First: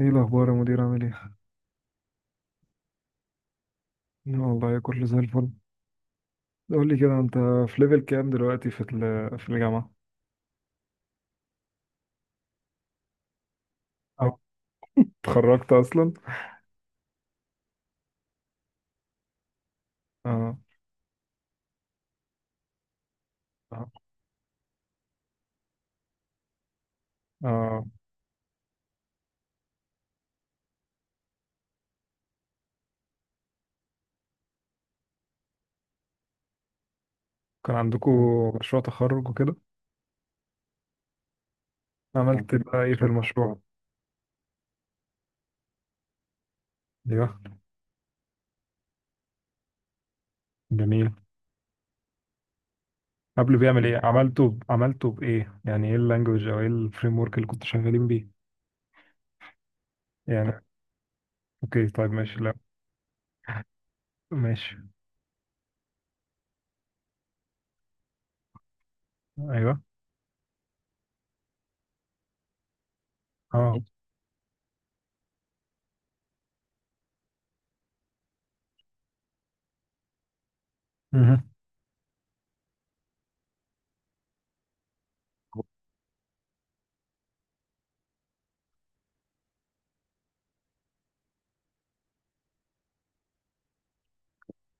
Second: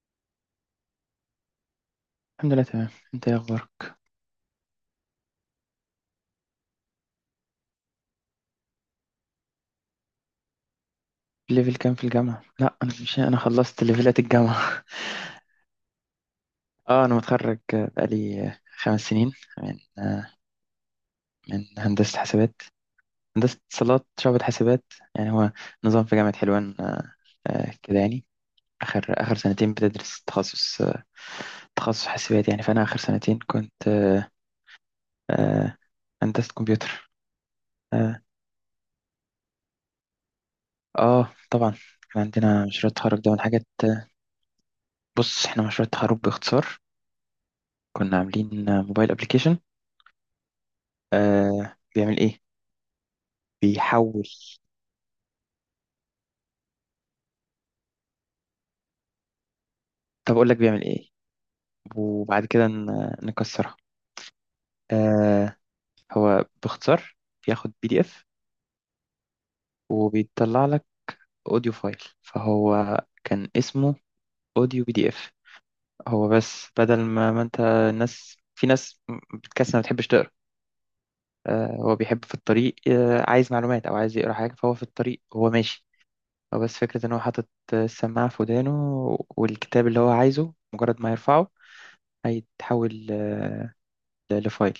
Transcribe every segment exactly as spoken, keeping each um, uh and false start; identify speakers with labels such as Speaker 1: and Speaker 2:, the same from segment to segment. Speaker 1: ايه الاخبار يا مدير عامل ايه؟
Speaker 2: الحمد لله تمام. انت ايه اخبارك؟
Speaker 1: لا والله كله زي الفل. قول لي كده انت، في ليفل كام دلوقتي في ال- في الجامعه؟
Speaker 2: ليفل كام في الجامعة؟ لا، انا مش، انا خلصت ليفلات
Speaker 1: اه،
Speaker 2: الجامعة.
Speaker 1: اتخرجت اصلا.
Speaker 2: اه انا متخرج بقالي خمس سنين من
Speaker 1: اه.
Speaker 2: من هندسة حسابات، هندسة
Speaker 1: اه.
Speaker 2: اتصالات شعبة حسابات. يعني هو نظام في جامعة حلوان. آه، آه،
Speaker 1: اه،
Speaker 2: كده يعني اخر اخر سنتين بتدرس تخصص، آه، تخصص حاسبات يعني. فانا اخر سنتين كنت، آه، آه، هندسة كمبيوتر.
Speaker 1: كان عندكم
Speaker 2: اه
Speaker 1: مشروع تخرج وكده؟
Speaker 2: آه، طبعا كان
Speaker 1: عملت
Speaker 2: عندنا
Speaker 1: بقى
Speaker 2: مشروع
Speaker 1: ايه في
Speaker 2: التخرج ده من
Speaker 1: المشروع؟
Speaker 2: حاجات. بص، احنا مشروع التخرج باختصار
Speaker 1: ايوه.
Speaker 2: كنا عاملين موبايل ابلكيشن.
Speaker 1: جميل.
Speaker 2: آه بيعمل ايه؟
Speaker 1: قبل بيعمل ايه،
Speaker 2: بيحول.
Speaker 1: عملته ب... عملته بايه، يعني ايه اللانجوج او ايه الفريم ورك اللي كنتوا شغالين بيه؟
Speaker 2: طب اقول لك
Speaker 1: يعني
Speaker 2: بيعمل ايه.
Speaker 1: اوكي طيب ماشي،
Speaker 2: وبعد
Speaker 1: لا.
Speaker 2: كده ن- نكسرها.
Speaker 1: ماشي.
Speaker 2: آه هو باختصار بياخد بي دي اف
Speaker 1: ايوه.
Speaker 2: وبيطلع لك اوديو فايل. فهو كان
Speaker 1: اه.
Speaker 2: اسمه اوديو بي دي اف. هو بس بدل ما, ما انت، الناس، في ناس بتكسل، ما بتحبش تقرا.
Speaker 1: مهم.
Speaker 2: آه هو بيحب في الطريق، آه عايز معلومات او عايز يقرا حاجه، فهو في الطريق وهو ماشي. هو بس فكرة إن هو حاطط السماعة في ودانه، والكتاب اللي هو عايزه مجرد ما يرفعه هيتحول آه، ل- لفايل،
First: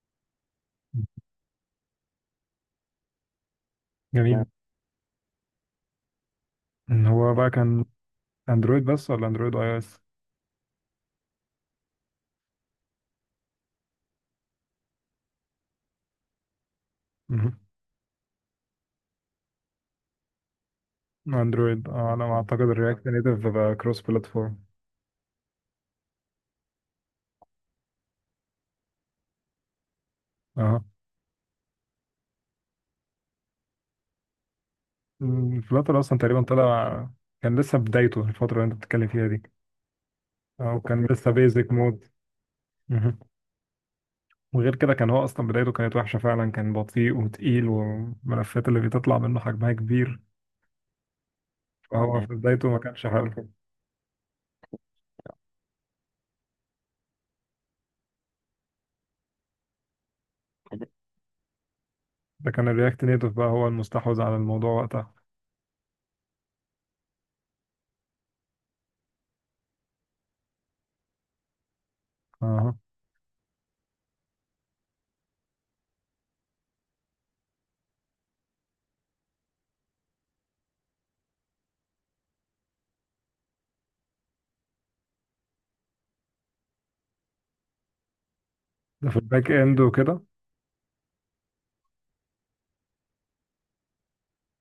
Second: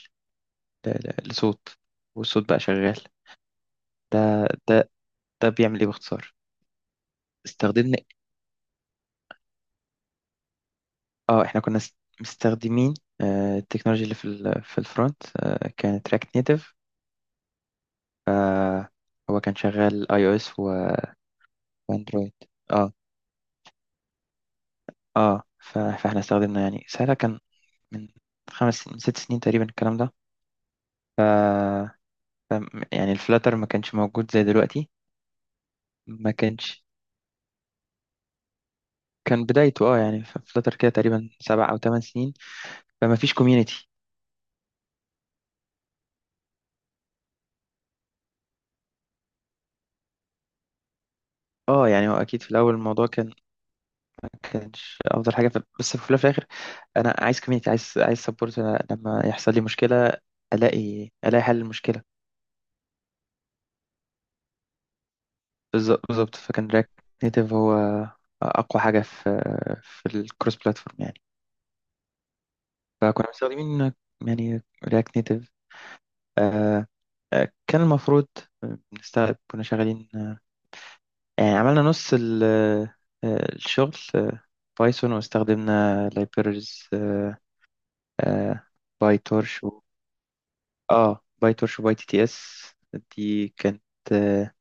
Speaker 2: ل- ل- لصوت، والصوت بقى شغال. ده
Speaker 1: جميل.
Speaker 2: ده ده بيعمل إيه باختصار؟
Speaker 1: هو بقى كان
Speaker 2: استخدمنا،
Speaker 1: اندرويد بس ولا اندرويد اي او
Speaker 2: اه احنا كنا س- مستخدمين آه، التكنولوجيا اللي في ال... في الفرونت آه، كانت رياكت نيتف.
Speaker 1: اس؟
Speaker 2: هو كان شغال اي او اس
Speaker 1: اندرويد، اه، على ما
Speaker 2: واندرويد.
Speaker 1: اعتقد
Speaker 2: اه
Speaker 1: الرياكت نيتف بقى كروس بلاتفورم.
Speaker 2: اه ف- فاحنا استخدمنا، يعني ساعتها كان من خمس من ست سنين تقريبا الكلام ده.
Speaker 1: اه،
Speaker 2: فم- يعني الفلاتر ما كانش موجود زي دلوقتي،
Speaker 1: الفلاتر اصلا
Speaker 2: ما
Speaker 1: تقريبا
Speaker 2: كانش.
Speaker 1: طلع، كان لسه بدايته الفتره اللي انت بتتكلم فيها دي.
Speaker 2: كان بدايته، اه يعني ف-
Speaker 1: اه
Speaker 2: فلاتر كده
Speaker 1: وكان لسه
Speaker 2: تقريبا سبع
Speaker 1: بيزك
Speaker 2: او ثمان
Speaker 1: مود.
Speaker 2: سنين. فما
Speaker 1: مهم.
Speaker 2: فيش كوميونتي.
Speaker 1: وغير كده كان هو اصلا بدايته كانت وحشه فعلا، كان بطيء وتقيل والملفات اللي بتطلع منه حجمها كبير.
Speaker 2: اه يعني
Speaker 1: فهو
Speaker 2: هو
Speaker 1: مم. في
Speaker 2: اكيد في
Speaker 1: بدايته
Speaker 2: الاول
Speaker 1: ما كانش
Speaker 2: الموضوع كان ما
Speaker 1: حلو.
Speaker 2: كانش افضل حاجه. ف- بس في الأول وفي الاخر انا عايز كوميونتي، عايز عايز سبورت. لما يحصل لي مشكله الاقي الاقي حل المشكله.
Speaker 1: ده كان الرياكت نيتف بقى هو المستحوذ على الموضوع وقتها.
Speaker 2: بالظبط بالظبط. فكان رياكت نيتيف هو اقوى حاجه في في الكروس بلاتفورم يعني.
Speaker 1: اه،
Speaker 2: فكنا مستخدمين يعني رياكت نيتيف. كان المفروض آه، بنستخدم، كنا شغالين، آه، يعني عملنا نص ال- آه، الشغل، آه، بايثون، واستخدمنا libraries آه، آه،
Speaker 1: ده في
Speaker 2: باي
Speaker 1: الباك
Speaker 2: تورش
Speaker 1: اند
Speaker 2: و...
Speaker 1: وكده.
Speaker 2: اه باي تورش وباي تي تي اس. دي كانت آه،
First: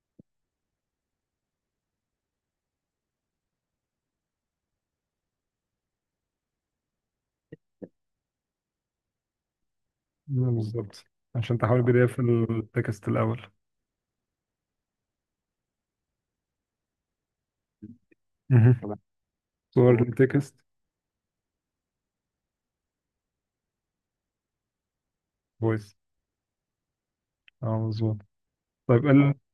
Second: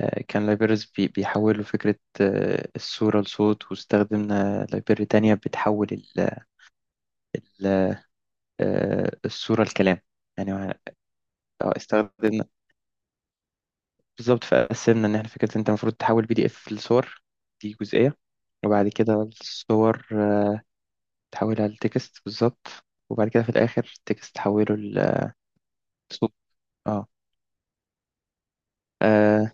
Speaker 2: آه، كان لايبرز بيحولوا فكرة آه، الصورة لصوت. واستخدمنا لايبرري تانية بتحول ال- ال- آه، الصورة لكلام. يعني،
Speaker 1: مم، بالظبط. عشان
Speaker 2: آه،
Speaker 1: تحول بي دي اف
Speaker 2: استخدمنا،
Speaker 1: التكست الاول.
Speaker 2: بالظبط. فقسمنا إن احنا فكرة، انت المفروض تحول بي دي اف لصور، دي جزئية.
Speaker 1: مهم.
Speaker 2: وبعد كده
Speaker 1: صور،
Speaker 2: الصور
Speaker 1: مظبوط،
Speaker 2: آه،
Speaker 1: للتكست.
Speaker 2: تحولها لتكست بالظبط. وبعد كده في الآخر تكست تحوله
Speaker 1: فويس.
Speaker 2: لصوت. اه
Speaker 1: اه مظبوط. طيب ال-
Speaker 2: اه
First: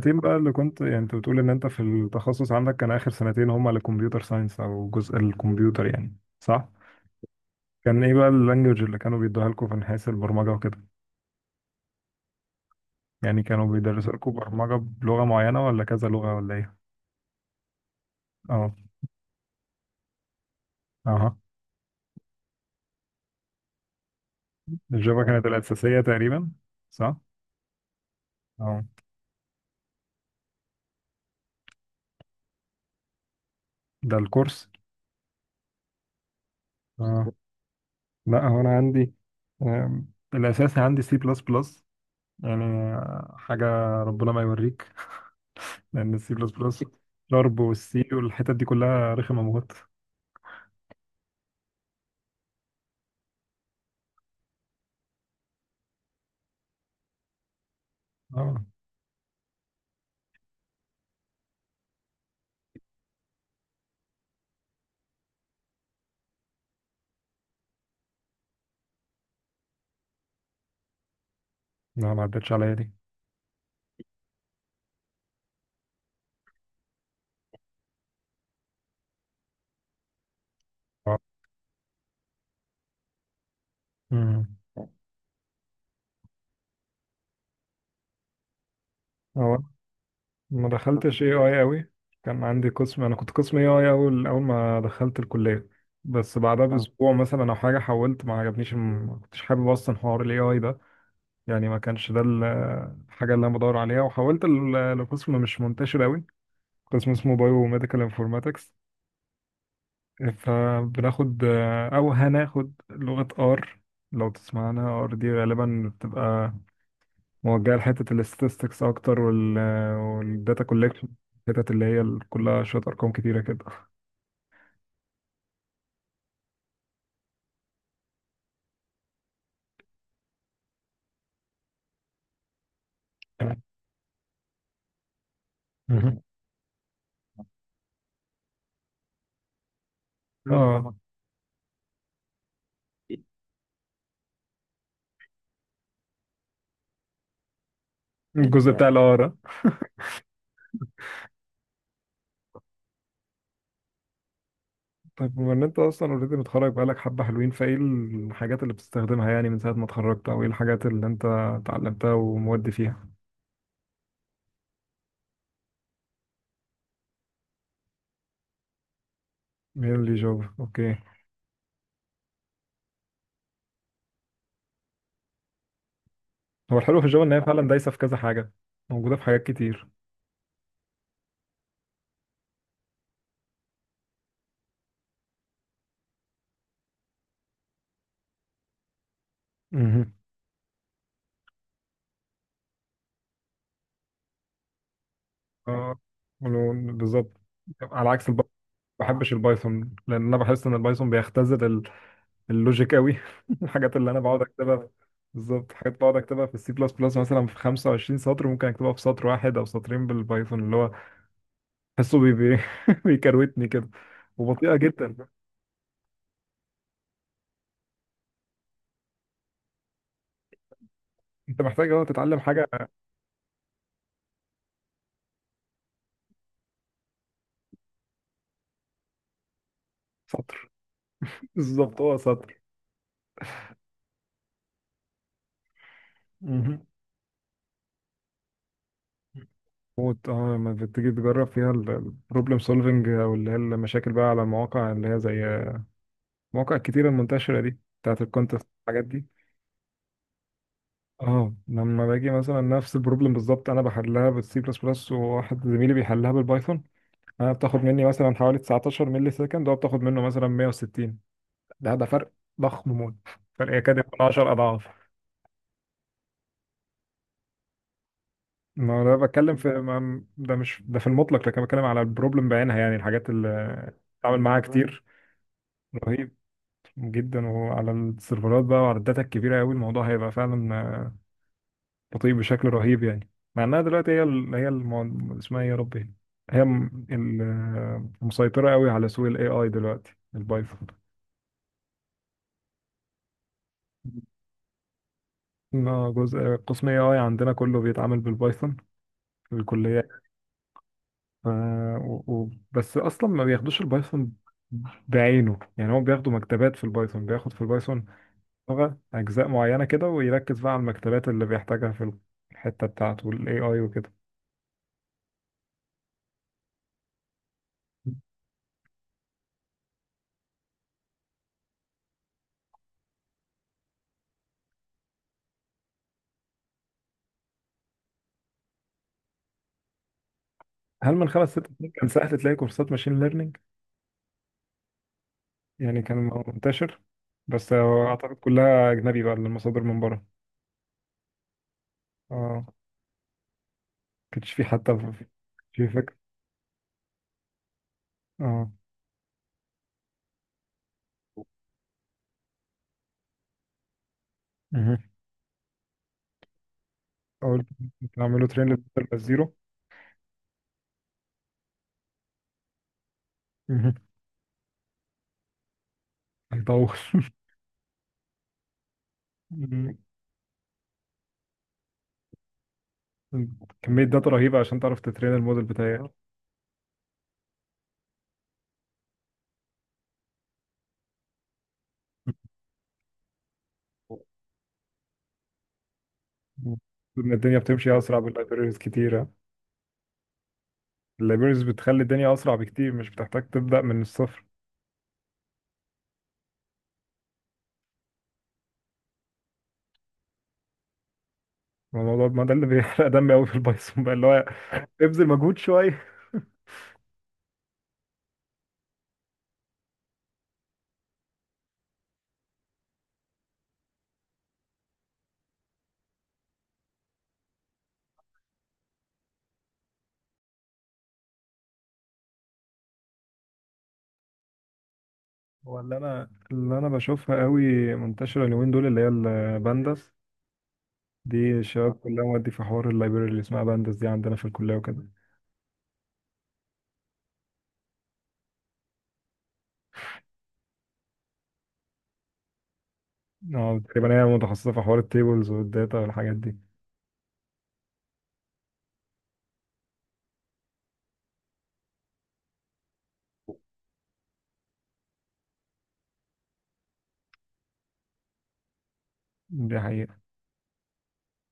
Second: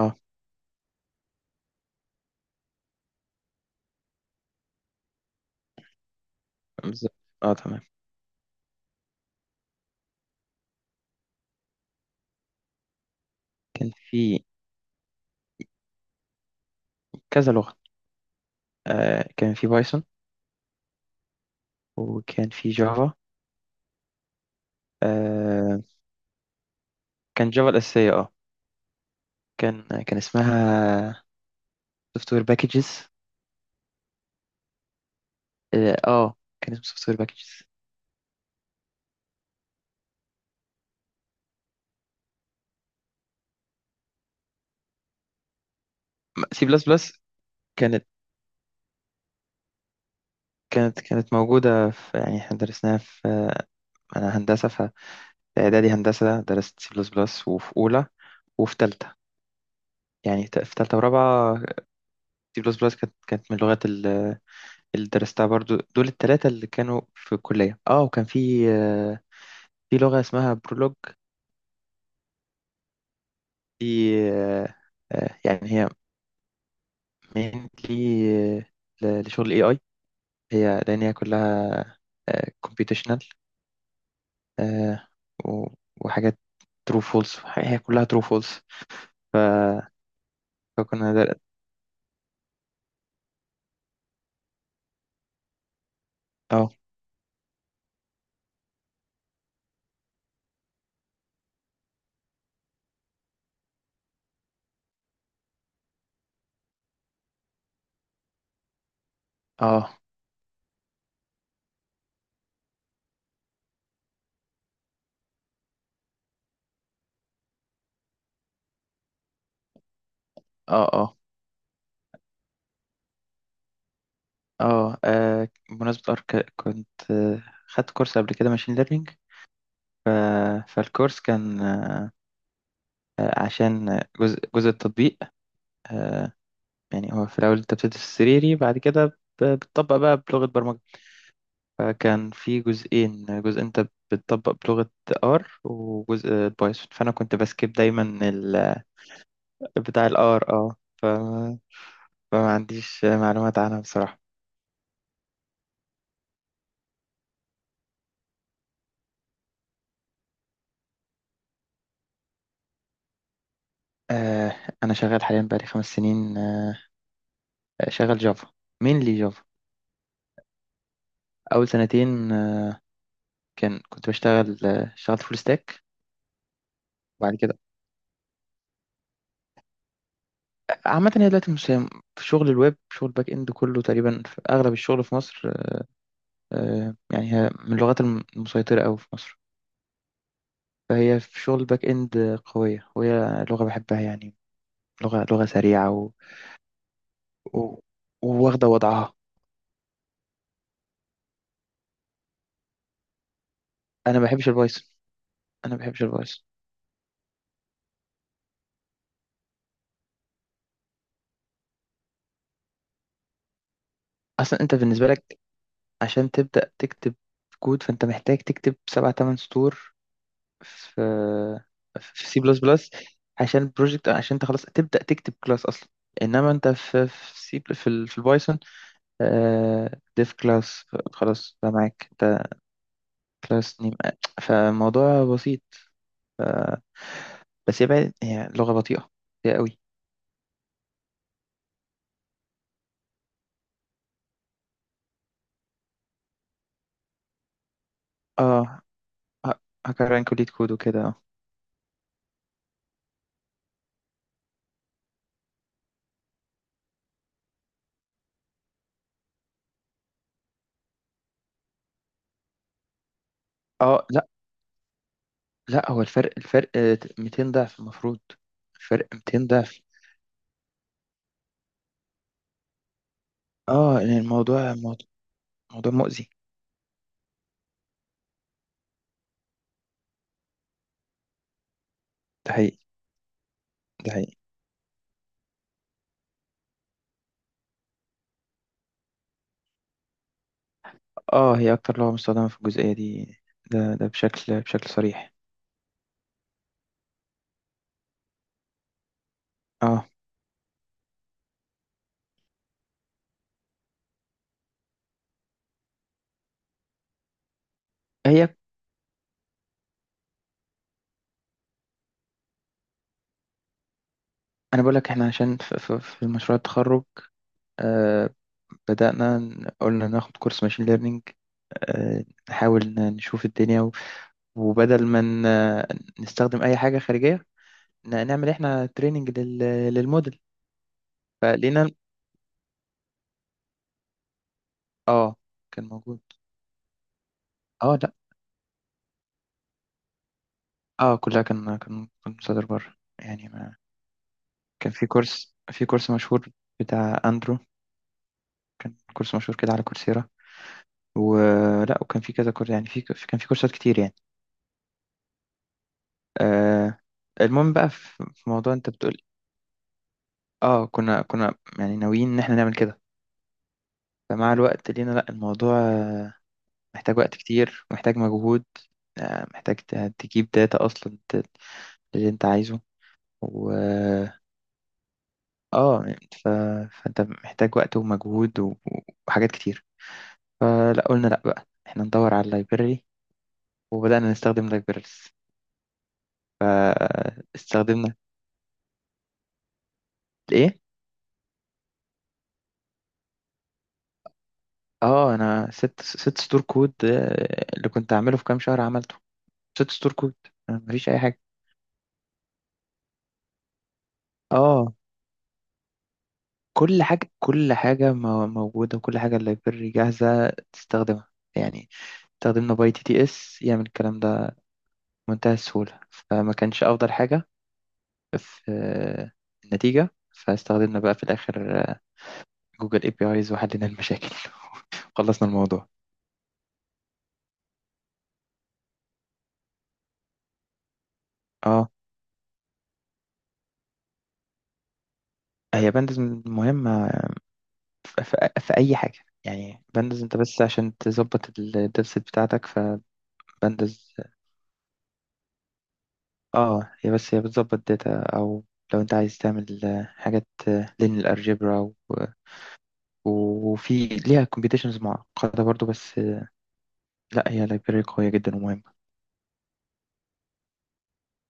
Speaker 2: اه
Speaker 1: بقى اللي كنت، يعني انت بتقول ان انت في التخصص عندك كان اخر سنتين هما الكمبيوتر ساينس او جزء الكمبيوتر، يعني صح؟
Speaker 2: بالظبط، اه تمام.
Speaker 1: كان ايه بقى اللانجوج اللي كانوا بيدوها لكم في نحاس البرمجة وكده؟ يعني كانوا
Speaker 2: كان
Speaker 1: بيدرسوا لكم
Speaker 2: في
Speaker 1: برمجة بلغة معينة ولا كذا لغة ولا ايه؟
Speaker 2: كذا لغة.
Speaker 1: اه.
Speaker 2: آه كان في بايثون،
Speaker 1: اها.
Speaker 2: وكان في جافا.
Speaker 1: الجافا كانت
Speaker 2: آه
Speaker 1: الأساسية تقريبا، صح؟
Speaker 2: كان جافا الأساسية اه.
Speaker 1: اه.
Speaker 2: كان كان اسمها سوفت وير باكجز.
Speaker 1: ده الكورس.
Speaker 2: اه آه، كان اسمه سوفت وير
Speaker 1: اه،
Speaker 2: باكجز.
Speaker 1: لا هو انا عندي، آم، الأساسي عندي سي بلس بلس، يعني آه، حاجة ربنا ما يوريك، لان السي بلس
Speaker 2: سي
Speaker 1: بلس
Speaker 2: بلس بلس
Speaker 1: شارب والسي
Speaker 2: كانت
Speaker 1: والحتت دي كلها رخمه موت.
Speaker 2: كانت كانت موجودة. في يعني احنا درسناها في، آه، أنا هندسة، فإعدادي هندسة درست سي بلس بلس وفي أولى
Speaker 1: اه،
Speaker 2: وفي تالتة. يعني ت- في تالتة ورابعة سي بلس بلس كانت كانت من اللغات ال- اللي درستها برضو دول التلاتة اللي كانوا في الكلية. اه وكان في، آه، في لغة اسمها برولوج.
Speaker 1: لا ما عدتش عليا دي.
Speaker 2: دي آه، آه، يعني هي mainly ل- لشغل اي اي. هي لان هي
Speaker 1: آه.
Speaker 2: كلها كومبيوتيشنال
Speaker 1: امم.
Speaker 2: وحاجات ترو فولس، هي كلها ترو فولس.
Speaker 1: هو
Speaker 2: فكنا
Speaker 1: ما دخلتش اي
Speaker 2: در...
Speaker 1: اي قوي، كان عندي قسم، انا كنت قسم اي اي اول اول ما دخلت الكليه، بس بعدها اه
Speaker 2: اه
Speaker 1: باسبوع مثلا او حاجه حولت، ما عجبنيش الم- ما كنتش حابب اصلا حوار الاي اي ده. يعني ما كانش ده ال- الحاجه اللي انا بدور عليها، وحولت ل- لقسم مش منتشر قوي، قسم اسمه بايو ميديكال انفورماتكس.
Speaker 2: اه
Speaker 1: فبناخد، او هناخد لغة ار. لو تسمعنا ار دي غالبا بتبقى موجهة لحتة الاستاتستكس اكتر، وال والداتا
Speaker 2: اه
Speaker 1: كولكشن.
Speaker 2: اه
Speaker 1: الحتت اللي هي كلها شوية ارقام كتيرة كده.
Speaker 2: اه. آه، بمناسبة ارك كنت، آه، خدت كورس قبل كده ماشين ليرنينج. فالكورس كان، آه، عشان جزء جزء التطبيق،
Speaker 1: مهم.
Speaker 2: آه، يعني هو في الأول أنت بتدرس السريري، بعد كده ب- بتطبق بقى بلغة برمجة.
Speaker 1: اه،
Speaker 2: فكان في جزئين، جزء أنت بتطبق بلغة R وجزء بايثون. فأنا كنت بسكيب دايما
Speaker 1: الجزء
Speaker 2: ال-
Speaker 1: بتاع الار.
Speaker 2: بتاع ال R. اه ف- فما عنديش معلومات عنها بصراحة.
Speaker 1: طيب بما ان انت اصلا اوريدي متخرج بقالك حبة حلوين، فايه الحاجات اللي بتستخدمها يعني من ساعة ما اتخرجت، او ايه الحاجات اللي انت اتعلمتها ومودي فيها؟
Speaker 2: آه، أنا شغال حاليا بقالي خمس سنين، آه، شغال جافا، مين لي جافا.
Speaker 1: مين اللي جافا، اوكي.
Speaker 2: أول سنتين، آه، كان كنت بشتغل، آه، اشتغلت فول ستاك.
Speaker 1: هو الحلو في الجافا ان
Speaker 2: وبعد
Speaker 1: هي
Speaker 2: كده
Speaker 1: فعلا دايسة في كذا حاجة، موجودة في حاجات كتير.
Speaker 2: عامة هي دلوقتي المس- في شغل الويب، شغل باك اند كله تقريبا في أغلب الشغل في مصر. آه، يعني هي من اللغات الم- المسيطرة أوي في مصر.
Speaker 1: مهم.
Speaker 2: فهي في شغل باك اند قوية، وهي لغة بحبها يعني، لغة لغة سريعة،
Speaker 1: اه،
Speaker 2: و...
Speaker 1: ولو- بالظبط.
Speaker 2: و...
Speaker 1: على عكس الب...
Speaker 2: وواخدة
Speaker 1: ما
Speaker 2: وضعها.
Speaker 1: بحبش البايثون، لان انا بحس ان البايثون بيختزل ال- اللوجيك قوي. الحاجات اللي
Speaker 2: أنا
Speaker 1: انا
Speaker 2: ما
Speaker 1: بقعد
Speaker 2: بحبش
Speaker 1: اكتبها
Speaker 2: البايثون.
Speaker 1: في- بالظبط،
Speaker 2: أنا ما
Speaker 1: حاجات
Speaker 2: بحبش
Speaker 1: بقعد
Speaker 2: البايثون.
Speaker 1: اكتبها في السي بلس بلس مثلا في خمسة وعشرين سطر ممكن اكتبها في سطر واحد او سطرين بالبايثون، اللي هو بحسه بي... بي... بيكروتني كده،
Speaker 2: أصلا أنت
Speaker 1: وبطيئه
Speaker 2: بالنسبة
Speaker 1: جدا.
Speaker 2: لك عشان تبدأ تكتب كود فأنت محتاج تكتب سبع تمن سطور في
Speaker 1: انت محتاج اه
Speaker 2: في
Speaker 1: تتعلم
Speaker 2: سي بلس
Speaker 1: حاجه.
Speaker 2: بلس، عشان بروجكت، عشان انت خلاص تبدأ تكتب كلاس اصلا. انما انت في في سي في, ال- في البايثون ديف
Speaker 1: سطر.
Speaker 2: كلاس خلاص، بقى
Speaker 1: بالظبط،
Speaker 2: معاك
Speaker 1: هو
Speaker 2: انت
Speaker 1: سطر.
Speaker 2: كلاس نيم. فالموضوع بسيط. ف-
Speaker 1: مهم.
Speaker 2: بس هي بقى هي لغة بطيئة، هي قوي.
Speaker 1: موت. اه، لما بتيجي تجرب فيها البروبلم سولفنج، او اللي هي المشاكل بقى على مواقع اللي هي زي مواقع كتيرة المنتشرة دي بتاعت الكونتست،
Speaker 2: اه،
Speaker 1: الحاجات دي.
Speaker 2: ه- هكران كلية كود وكده اه.
Speaker 1: اه، لما باجي مثلا نفس البروبلم بالظبط انا بحلها بالسي بلس بلس وواحد زميلي بيحلها بالبايثون، انا بتاخد مني مثلا حوالي تسعة عشر ملي سكند وهو بتاخد منه مثلا مية وستين. ده ده فرق ضخم موت، فرق يكاد
Speaker 2: اه
Speaker 1: يكون
Speaker 2: لا
Speaker 1: عشرة اضعاف.
Speaker 2: لا، هو الفرق الفرق آه، مئتين ضعف المفروض،
Speaker 1: ما هو
Speaker 2: الفرق
Speaker 1: ده
Speaker 2: مئتين
Speaker 1: بتكلم في،
Speaker 2: ضعف.
Speaker 1: ما ده مش ده في المطلق، لكن بتكلم على البروبلم بعينها يعني الحاجات اللي
Speaker 2: اه يعني
Speaker 1: بتعمل معاها
Speaker 2: الموضوع
Speaker 1: كتير.
Speaker 2: موضوع موضوع مؤذي.
Speaker 1: رهيب جدا، وعلى السيرفرات بقى وعلى الداتا الكبيرة قوي الموضوع هيبقى فعلا تطير
Speaker 2: ده
Speaker 1: بشكل
Speaker 2: حقيقي.
Speaker 1: رهيب يعني. مع انها دلوقتي
Speaker 2: ده
Speaker 1: هي
Speaker 2: حقيقي.
Speaker 1: ال... هي الم... اسمها ايه يا ربي، هي م- ال- مسيطرة قوي على سوق الاي اي دلوقتي، البايثون.
Speaker 2: اه هي اكتر لغة مستخدمة في الجزئية دي، ده ده بشكل بشكل صريح.
Speaker 1: ما جزء، قسم اي اي عندنا كله بيتعامل بالبايثون في
Speaker 2: اه
Speaker 1: الكلية. ف... و... و... بس اصلا ما بياخدوش البايثون بعينه، يعني هو بياخدوا مكتبات في البايثون، بياخد في البايثون
Speaker 2: هي،
Speaker 1: لغة اجزاء معينة كده، ويركز بقى على المكتبات اللي بيحتاجها في الحتة بتاعته الاي اي وكده.
Speaker 2: انا بقول لك احنا عشان في, في, في مشروع التخرج، آه بدأنا ن- قلنا ناخد كورس ماشين ليرنينج، آه نحاول ن- نشوف الدنيا، و- وبدل ما ن- نستخدم اي حاجة خارجية ن- نعمل احنا تريننج لل للموديل.
Speaker 1: هل من خمس ست سنين
Speaker 2: فلقينا،
Speaker 1: كان سهل تلاقي كورسات ماشين ليرنينج؟
Speaker 2: اه، كان
Speaker 1: يعني كان
Speaker 2: موجود.
Speaker 1: منتشر؟ بس
Speaker 2: اه
Speaker 1: هو
Speaker 2: لا،
Speaker 1: اعتقد كلها اجنبي بقى المصادر من بره.
Speaker 2: اه كلها كان كان كان
Speaker 1: اه،
Speaker 2: مصادر بره يعني، ما
Speaker 1: كانش في
Speaker 2: كان
Speaker 1: حتى
Speaker 2: في
Speaker 1: في
Speaker 2: كورس، في
Speaker 1: في
Speaker 2: كورس
Speaker 1: فكره.
Speaker 2: مشهور بتاع اندرو،
Speaker 1: اه.
Speaker 2: كان كورس مشهور كده على كورسيرا، ولا وكان في كذا كورس، يعني في كان في كورسات كتير يعني.
Speaker 1: مهم.
Speaker 2: آه.
Speaker 1: قلت
Speaker 2: المهم بقى، في
Speaker 1: تعملوا
Speaker 2: في
Speaker 1: ترين
Speaker 2: موضوع انت
Speaker 1: للموديل
Speaker 2: بتقول،
Speaker 1: بس زيرو.
Speaker 2: اه كنا كنا يعني ناويين ان احنا نعمل كده.
Speaker 1: مهم.
Speaker 2: فمع الوقت لينا لا، الموضوع آه،
Speaker 1: هيطول.
Speaker 2: محتاج وقت كتير، محتاج مجهود، آه محتاج
Speaker 1: مم.
Speaker 2: ت- تجيب داتا اصلا ت- اللي انت عايزه و
Speaker 1: كمية داتا رهيبة عشان تعرف تترين الموديل بتاعي،
Speaker 2: اه
Speaker 1: إن.
Speaker 2: ف... فانت محتاج وقت ومجهود و... وحاجات كتير. فلا، قلنا لا بقى، احنا ندور على اللايبراري، وبدأنا نستخدم لايبراريز.
Speaker 1: الدنيا بتمشي
Speaker 2: استخدمنا
Speaker 1: أسرع باللايبريز كتيرة.
Speaker 2: الايه.
Speaker 1: اللايبريز بتخلي الدنيا أسرع بكتير، مش بتحتاج تبدأ من الصفر.
Speaker 2: اه انا ست ست ستور كود، آه، اللي كنت اعمله في كام شهر عملته ست ستور كود. آه، مفيش اي حاجه.
Speaker 1: الموضوع، ما ده اللي بيحرق دمي أوي في البايثون بقى، اللي هو
Speaker 2: اه،
Speaker 1: ابذل مجهود شوية.
Speaker 2: كل حاجه كل حاجه مو- موجوده، وكل حاجه اللايبراري جاهزه تستخدمها يعني. استخدمنا باي تي تي اس يعمل الكلام ده بمنتهى السهوله، فما كانش افضل حاجه في آه، النتيجه. فاستخدمنا بقى في الاخر آه، جوجل اي بي ايز وحلينا المشاكل خلصنا
Speaker 1: هو
Speaker 2: الموضوع.
Speaker 1: اللي انا اللي انا بشوفها قوي منتشره اليومين دول اللي هي البانداس، دي الشباب
Speaker 2: اه
Speaker 1: كلها مودي في حوار اللايبراري اللي اسمها بانداس دي، عندنا في الكليه وكده.
Speaker 2: هي بندز مهمه في, في أي حاجة. يعني بندز أنت بس عشان تظبط الداتا بتاعتك.
Speaker 1: اه،
Speaker 2: فبندز،
Speaker 1: تقريبا هي متخصصه في حوار التيبلز والداتا والحاجات دي.
Speaker 2: اه، هي بس هي بتظبط داتا، أو لو أنت عايز تعمل آه، حاجات لين الألجبرا و... وفي ليها كومبيتيشنز معقدة برضو، بس آه، لا هي لايبراري قوية جدا ومهمة.
Speaker 1: دي حقيقه.